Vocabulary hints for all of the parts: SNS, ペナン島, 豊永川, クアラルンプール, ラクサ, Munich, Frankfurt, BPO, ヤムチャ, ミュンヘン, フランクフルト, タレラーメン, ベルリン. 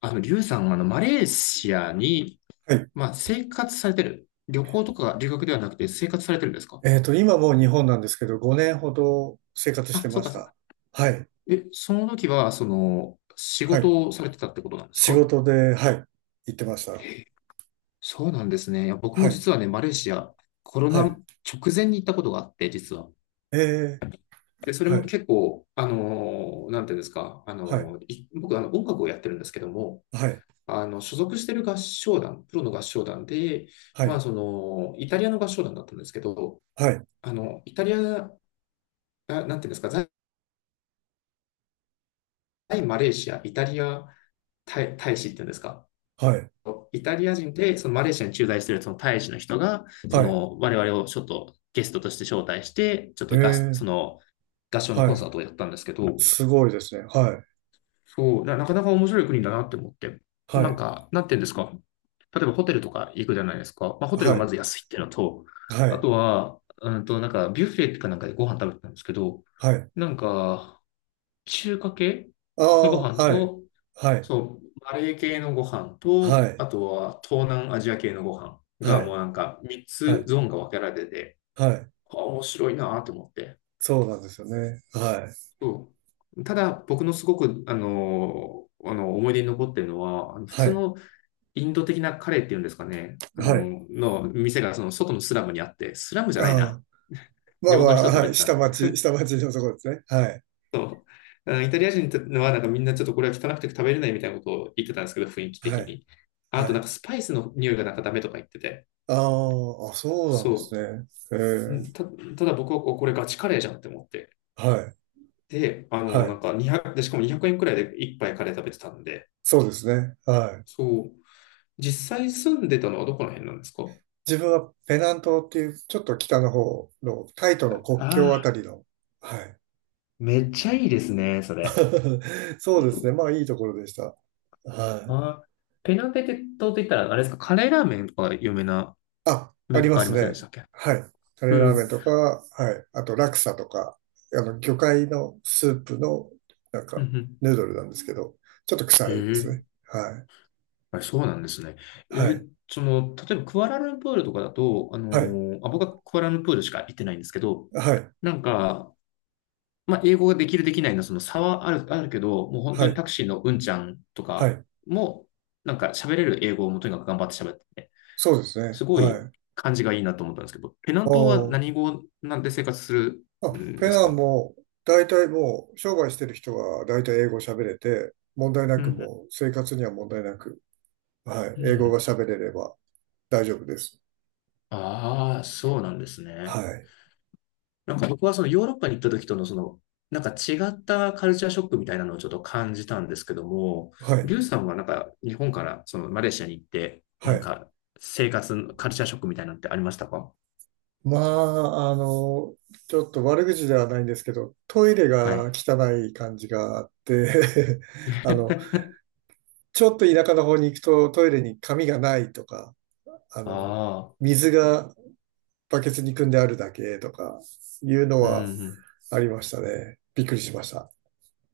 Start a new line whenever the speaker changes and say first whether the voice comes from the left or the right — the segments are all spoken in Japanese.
left: リュウさんはマレーシアに、
right: はい。
left: まあ、生活されてる。旅行とか留学ではなくて生活されてるんですか？
right: 今もう日本なんですけど、5年ほど生活し
left: あ、
right: て
left: そ
right: ま
left: うか
right: し
left: そうか。
right: た。はい。
left: え、その時は、その、仕
right: はい。
left: 事をされてたってことなんです
right: 仕
left: か？
right: 事で、はい。行ってました。
left: そうなんですね。いや、僕
right: は
left: も
right: い。
left: 実はね、マレーシア、コロ
right: は
left: ナ
right: い。
left: 直前に行ったことがあって、実は。
right: えー、
left: で、それ
right: は
left: も
right: い。
left: 結構、あのーなんていうんですか、あ
right: はい。
left: のーい僕、音楽をやってるんですけども、
right: はい。
left: 所属してる合唱団、プロの合唱団で、
right: は
left: まあ、
right: い。
left: その、イタリアの合唱団だったんですけど、
right: はい。
left: あの、イタリア、な、なんていうんですか、在マレーシア、イタリア大、大使っていうんですか。
right: はい。
left: イタリア人で、そのマレーシアに駐在しているその大使の人が、そ
right: はい。
left: の我々をちょっとゲストとして招待して、ちょっ
right: え
left: と合、
right: ー、
left: その合唱の
right: は
left: コン
right: い。
left: サートをやったんですけど、
right: すごいですね。はい。
left: そう、なかなか面白い国だなって思って、
right: は
left: なん
right: い。
left: か、なんていうんですか。例えばホテルとか行くじゃないですか。まあ、ホテル
right: は
left: がま
right: い。
left: ず安いっていうのと、
right: は
left: あ
right: い。
left: とは、うんと、なんかビュッフェかなんかでご飯食べてたんですけど、
right: はい。
left: なんか、中華系
right: あ
left: のご
right: あ、
left: 飯
right: はい。
left: と、
right: はい。
left: そう、マレー系のご飯
right: は
left: と、
right: い。
left: あとは東南アジア系のご飯が
right: は
left: もう
right: い。
left: なんか3
right: は
left: つ
right: い。
left: ゾーンが分けられてて、
right: はい。
left: あ、面白いなと思って。
right: そうなんですよね。は
left: そう。ただ、僕のすごく、思い出に残ってるのは、あの普
right: い。は
left: 通
right: い。
left: のインド的なカレーっていうんですかね、
right: はい。
left: 店がその外のスラムにあって、スラムじ
right: あ
left: ゃないな。
right: あ。ま
left: 地
right: あま
left: 元の
right: あ、
left: 人が食
right: は
left: べ
right: い。
left: てたね。
right: 下町、下町のところですね。はい。
left: そう。あのイタリア人はなんかみんなちょっとこれは汚くて食べれないみたいなことを言ってたんですけど、雰囲気的
right: はい。
left: に。あと
right: は
left: なんか
right: い。
left: スパイスの匂いがなんかダメとか言ってて。
right: ああ、あ、そうなんです
left: そ
right: ね。え
left: う。
right: え、
left: ただ僕はこれガチカレーじゃんって思って。
right: はい。
left: で、
right: は
left: な
right: い。
left: んか2 0で、しかも200円くえんくらいで一杯カレー食べてたんで。
right: そうですね。はい。
left: そう。実際住んでたのはどこの辺なんですか？
right: 自分はペナン島っていう、ちょっと北の方の、タイとの国境あ
left: あ
right: た
left: あ、
right: りの、はい。
left: めっちゃいいですね、それ。
right: そうですね。まあ、いいところでした。はい。
left: ああ、ペナン島って言ったら、あれですか、カレーラーメンとか有名な
right: あ、あ
left: メー
right: り
left: カ
right: ま
left: ーあり
right: す
left: ませんで
right: ね。
left: したっけ？
right: はい。タ
left: う
right: レラーメ
left: ん。
right: ンとか、はい。あと、ラクサとか、魚介のスープの、なん
left: うん
right: か、
left: うん。
right: ヌードルなんですけど、ちょっと
left: へ
right: 臭いで
left: え。
right: すね。はい。
left: はい、そうなんですね。
right: は
left: え、
right: い。
left: その、例えばクアラルンプールとかだと、
right: はい。
left: 僕はクアラルンプールしか行ってないんですけど、
right: はい。
left: なんか、まあ、英語ができるできないのその差はあるけど、もう本当
right: は
left: に
right: い。
left: タクシーのうんちゃんと
right: は
left: か
right: い。
left: も、なんか喋れる英語をもうとにかく頑張って喋ってて、
right: そうです
left: す
right: ね。
left: ご
right: は
left: い
right: い。
left: 感じがいいなと思ったんですけど、ペナン
right: あ
left: 島は何語なんで生活する
right: あ。あ、
left: ん
right: ペ
left: です
right: ナン
left: か？
right: も、大体もう、商売してる人は大体英語喋れて、問題な
left: う
right: く
left: ん
right: もう、生活には問題なく、はい。
left: うんう
right: 英
left: ん。う
right: 語が
left: ん。
right: 喋れれば大丈夫です。
left: ああ、そうなんです
right: は
left: ね。
right: い。
left: なんか僕はそのヨーロッパに行った時とのその、なんか違ったカルチャーショックみたいなのをちょっと感じたんですけども、
right: はい。
left: リュウさんはなんか日本からそのマレーシアに行って、
right: は
left: なん
right: い。
left: か生活、カルチャーショックみたいなのってありましたか？
right: まあ、ちょっと悪口ではないんですけど、トイレ
left: は
right: が
left: い。
right: 汚い感じがあって あの、ちょっと田舎の方に行くとトイレに紙がないとか、あの、
left: ああ、
right: 水がバケツに組んであるだけとか、いうの
left: う
right: は
left: ん。
right: ありましたね。びっくりしました。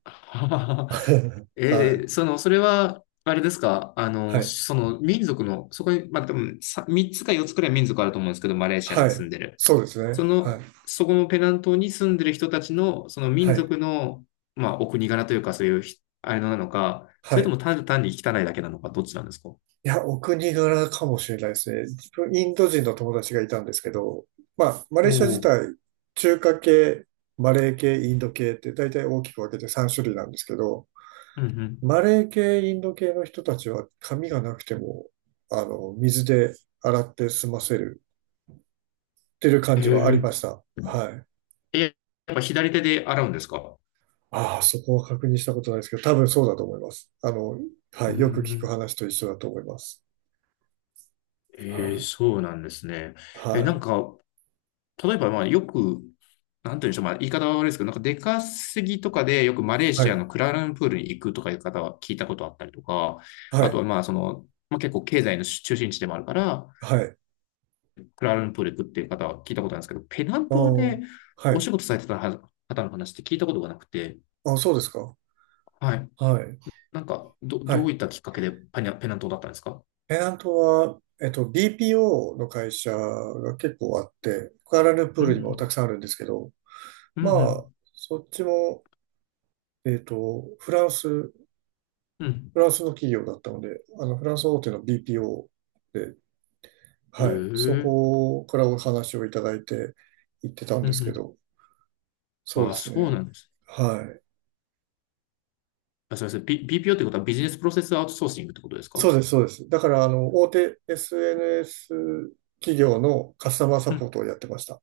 left: え
right: は
left: ー、
right: い。
left: その、それは、あれですか、
right: はい。
left: その民族の、そこに、まあ、多分さ3つか4つくらい民族あると思うんですけど、マレーシアに
right: は
left: 住
right: い。
left: んでる。
right: そうですね。
left: そ
right: はい。
left: の、そこのペナン島に住んでる人たちの、その
right: は
left: 民
right: い。
left: 族の、まあ、お国柄というか、そういうあれなのか、そ
right: は
left: れと
right: い。
left: も単に汚いだけなのか、どっちなんですか？お
right: いや、お国柄かもしれないですね。自分、インド人の友達がいたんですけど、まあ、マ
left: お
right: レーシア自
left: ー。
right: 体、中華系、マレー系、インド系って大体大きく分けて3種類なんですけど、
left: うんうん。
right: マレー系、インド系の人たちは髪がなくても、水で洗って済ませるっていう感
left: え
right: じはありまし
left: え。
right: た。はい。
left: え、やっぱ左手で洗うんですか？
right: ああ、そこは確認したことないですけど、多分そうだと思います。は
left: う
right: い、
left: ん
right: よく
left: う
right: 聞く
left: ん。
right: 話と一緒だと思います。は
left: ええ、そうなんですね。
right: い、
left: え、な
right: は
left: ん
right: い、
left: か、例えば、まあ、よく、なんて言うんでしょう、まあ、言い方は悪いですけど、なんか出稼ぎとかでよくマレー
right: は
left: シア
right: い、
left: のクアラルンプールに行くとかいう方は聞いたことあったりとか、
right: は
left: あとは
right: い、
left: まあ、その、まあ、結構経済の中心地でもあるから、
right: はい。
left: クアラルンプール行くっていう方は聞いたことあるんですけど、ペナン
right: ああ、
left: 島で
right: は
left: お
right: い。
left: 仕事されてた方の話って聞いたことがなくて、
right: あ、そうですか。
left: はい。
right: はい、
left: なんか、
right: は
left: どう
right: い。
left: いったきっかけでペナン島だったんですか？
right: ペナントは、BPO の会社が結構あって、クアラルンプー
left: う
right: ルにもたく
left: ん
right: さんあるんですけど、
left: う
right: まあ、
left: ん、
right: そっちも、フランス、フ
left: うんうん、うん。
right: ランスの企業だったので、フランス大手の BPO。
left: へえ、
right: はい。そ
left: うん
right: こからお話をいただいて行ってたん
left: う
right: ですけ
left: ん。
right: ど、そう
left: あ
right: で
left: あ、
right: す
left: そう
right: ね。
left: なんです。
right: はい。
left: あ、そうです。BPO ってことはビジネスプロセスアウトソーシングってことですか？
right: そう
left: う
right: です、そうです。だから、大手 SNS 企業のカスタマーサポ
left: ん。
right: ートをやってました。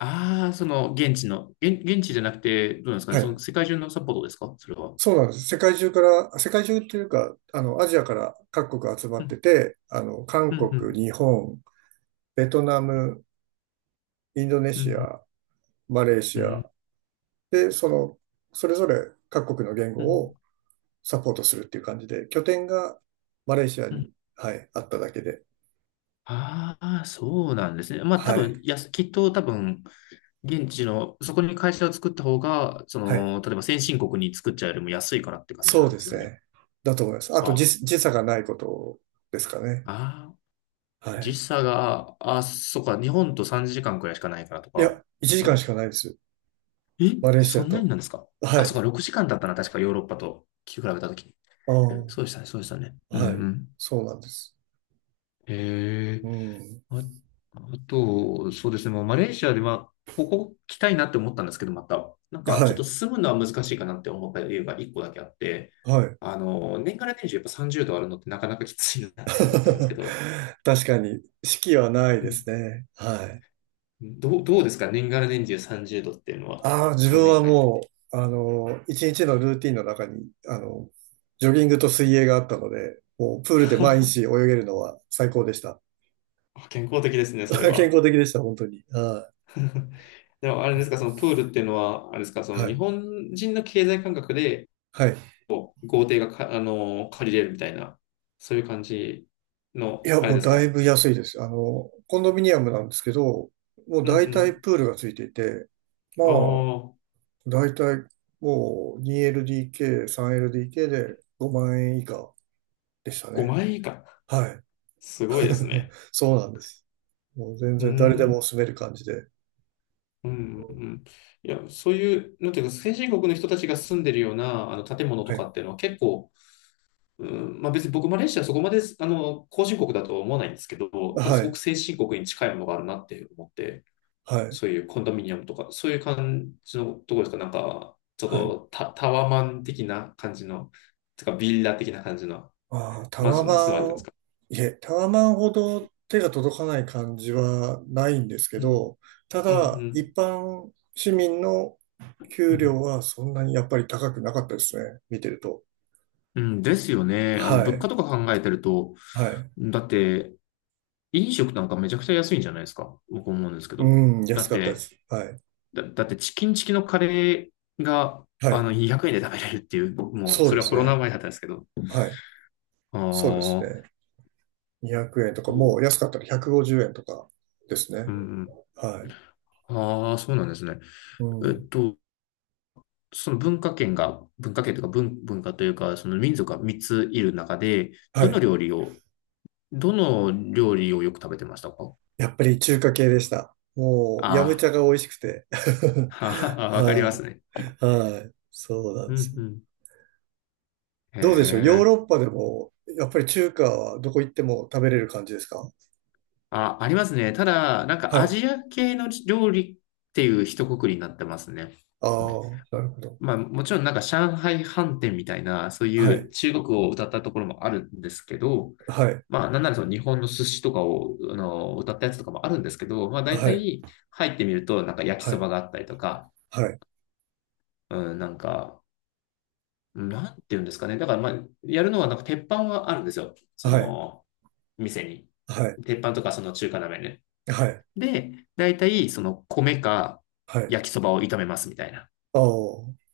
left: ああ、その現地の、現地じゃなくて、どうなんですか
right: は
left: ね。その
right: い。
left: 世界中のサポートですかそれは。
right: そうなんです。世界中から、世界中っていうか、アジアから各国集ま
left: う
right: って
left: ん、
right: て、
left: う
right: 韓
left: ん、う
right: 国、
left: ん、
right: 日本、ベトナム、インドネ
left: う
right: シ
left: ん、
right: ア、マレーシア、
left: う
right: で、それぞれ各国の言
left: ん、
right: 語をサポートするっていう感じで、拠点がマレーシア
left: うん。
right: に、はい、あっただけで。
left: ああそうなんですね。まあ多
right: はい。
left: 分、やす、きっと多分、現地の、そこに会社を作った方が、そ
right: はい。
left: の、例えば先進国に作っちゃうよりも安いからって感じ
right: そう
left: なんで
right: で
left: すよ
right: す
left: ね。
right: ね。だと思います。あと時差がないことですかね。
left: ああ、ああ、
right: は
left: 時
right: い。
left: 差が、あ、そうか、日本と3時間くらいしかないからと
right: い
left: か。
right: や、1時間しかないですよ。
left: え、
right: マレーシ
left: そ
right: ア
left: んなに
right: と。
left: なんですか？
right: は
left: あ、そうか、
right: い。
left: 6時間だったな、確かヨーロッパと聞き比べたとき。
right: ああ、
left: そうでしたね、そうでしたね。うんう
right: はい。
left: ん。
right: そうなんです。
left: え
right: う
left: え。
right: ん。
left: あ、あと、そうですね、まあ、マレーシアで、まあ、ここ来たいなって思ったんですけど、また、なんかち
right: は
left: ょっと
right: い。
left: 住むのは難しいかなって思った理由が1個だけあって、
right: はい。
left: あの、年がら年中やっぱ30度あるのってなかなかきついなって思ったんですけど、
right: 確かに、式はない
left: う
right: で
left: ん、
right: すね。はい。
left: どうですか年がら年中30度っていうのは、
right: ああ、自分
left: 5
right: は
left: 年間やってみ
right: も
left: て。
right: う、一日のルーティンの中に、ジョギングと水泳があったので、もうプールで毎日泳 げるのは最高でした。
left: 健康的ですね、それ
right: 健
left: は。
right: 康的でした、本当に。は
left: でもあれですか、そのプールっていうのは、あれですか、そ
right: い。
left: の
right: は
left: 日
right: い。
left: 本人の経済感覚で
right: はい。
left: 豪邸がか、あのー借りれるみたいな、そういう感じ
right: い
left: の、
right: や、
left: あれ
right: もう
left: です
right: だい
left: か。
right: ぶ安いです。コンドミニアムなんですけど、もう
left: うんう
right: 大
left: ん。
right: 体プールがついていて、まあ、
left: ああ、
right: 大体もう 2LDK、3LDK で5万円以下でしたね。
left: 5万円以下。
right: はい。
left: すごいです ね。
right: そうなんです。もう全
left: うー
right: 然誰で
left: ん。
right: も住める感じで。
left: うん
right: は
left: うんうん。いや、そういう、なんていうか、先進国の人たちが住んでるような、あの、建物とかっていう
right: い。
left: のは結構、うん、まあ別に僕、マレーシアはそこまで、あの、後進国だとは思わないんですけど、ただ
right: は
left: すごく
right: い。
left: 先進国に近いものがあるなって思って、
right: はい。
left: そういうコンドミニアムとか、そういう感じのところですかなんか、ちょっ
right: はい。
left: とタ、タワマン的な感じの、てかビラ的な感じの
right: ああ、タ
left: マン
right: ワ
left: ションに住まれたん
right: マ
left: です
right: ン、
left: か？
right: いえ、タワマンほど手が届かない感じはないんですけ
left: うん、
right: ど、た
left: う
right: だ、
left: ん、
right: 一般市民の
left: う
right: 給
left: ん、うん。
right: 料はそんなにやっぱり高くなかったですね。見てると。
left: うんですよね。あの、
right: は
left: 物
right: い。
left: 価とか考えてると、
right: はい。
left: だって、飲食なんかめちゃくちゃ安いんじゃないですか。僕思うんですけど。
right: うん、
left: だ
right: 安
left: っ
right: かったで
left: て、
right: す。はい。
left: だってチキンチキのカレーが、
right: は
left: あ
right: い。
left: の、200円で食べれるっていう、僕も、
right: そう
left: そ
right: で
left: れは
right: す
left: コロナ
right: ね。
left: 前だったんですけど。
right: はい。
left: あ
right: そうですね。
left: あ、
right: 200円とか、もう安かったら150円とかです
left: う
right: ね。
left: ん、うん。
right: はい。
left: ああ、そうなんですね。
right: う
left: えっ
right: ん。
left: と、その文化圏が、文化圏というか文化というか、その民族が3ついる中で、
right: は
left: どの
right: い。
left: 料理を、どの料理をよく食べてましたか？
right: やっぱり中華系でした。もう、ヤムチ
left: あ
right: ャが美味しくて。
left: あ、わかりま
right: は
left: すね。
right: い。はい。そうなん
left: う
right: で
left: ん
right: すよ。
left: うん。へ
right: どうでしょう、ヨー
left: え。
right: ロッパでも、やっぱり中華はどこ行っても食べれる感じですか？
left: あ、ありますね。ただ、なんか
right: は
left: ア
right: い。
left: ジア系の料理っていう一括りになってますね。
right: ああ、なるほど。
left: まあもちろんなんか上海飯店みたいな、そう
right: は
left: いう
right: い。
left: 中国を歌ったところもあるんですけど、
right: はい。
left: まあ、なんならその日本の寿司とかを、あの、歌ったやつとかもあるんですけど、まあ、大
right: はい。
left: 体入ってみると、なんか焼き
right: は
left: そ
right: い。
left: ばがあったりとか、
right: はい。
left: うん、なんか、なんて言うんですかね。だから、まあ、やるのは、なんか鉄板はあるんですよ。そ
right: はい。
left: の、店に。
right: はい。
left: 鉄板とか、その中華鍋ね。
right: はい。
left: で、大体、その、米か
right: はい。
left: 焼きそばを炒めますみたいな。
right: ああ、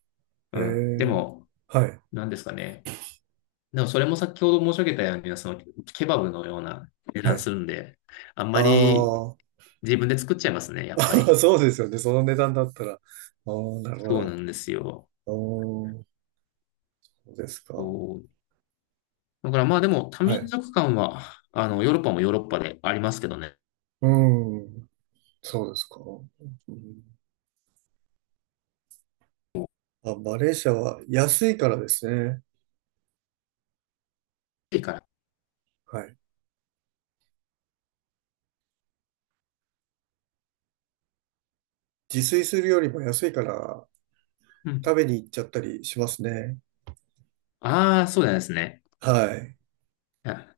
left: う
right: へ
left: ん。で
right: え。
left: も、
right: はい。
left: なんですかね。でも、それも先ほど申し上げたように、その、ケバブのような値
right: は
left: 段
right: い。
left: するんで、あんま
right: あ
left: り自分で作っちゃいますね、
right: あ、
left: やっぱ り。
right: そうですよね。その値段だったら。ああ、なるほ
left: そうな
right: ど。
left: んですよ。
right: ああ、そうですか。
left: そう。だからまあでも多
right: は
left: 民
right: い。
left: 族間は、あの、ヨーロッパもヨーロッパでありますけどね。
right: うん。そうですか。うん、あ、マレーシアは安いからですね。
left: いいから。
right: はい。自炊するよりも安いから
left: うん。
right: 食べに行っちゃったりしますね。
left: ああ、そうなんですね。
right: はい。
left: い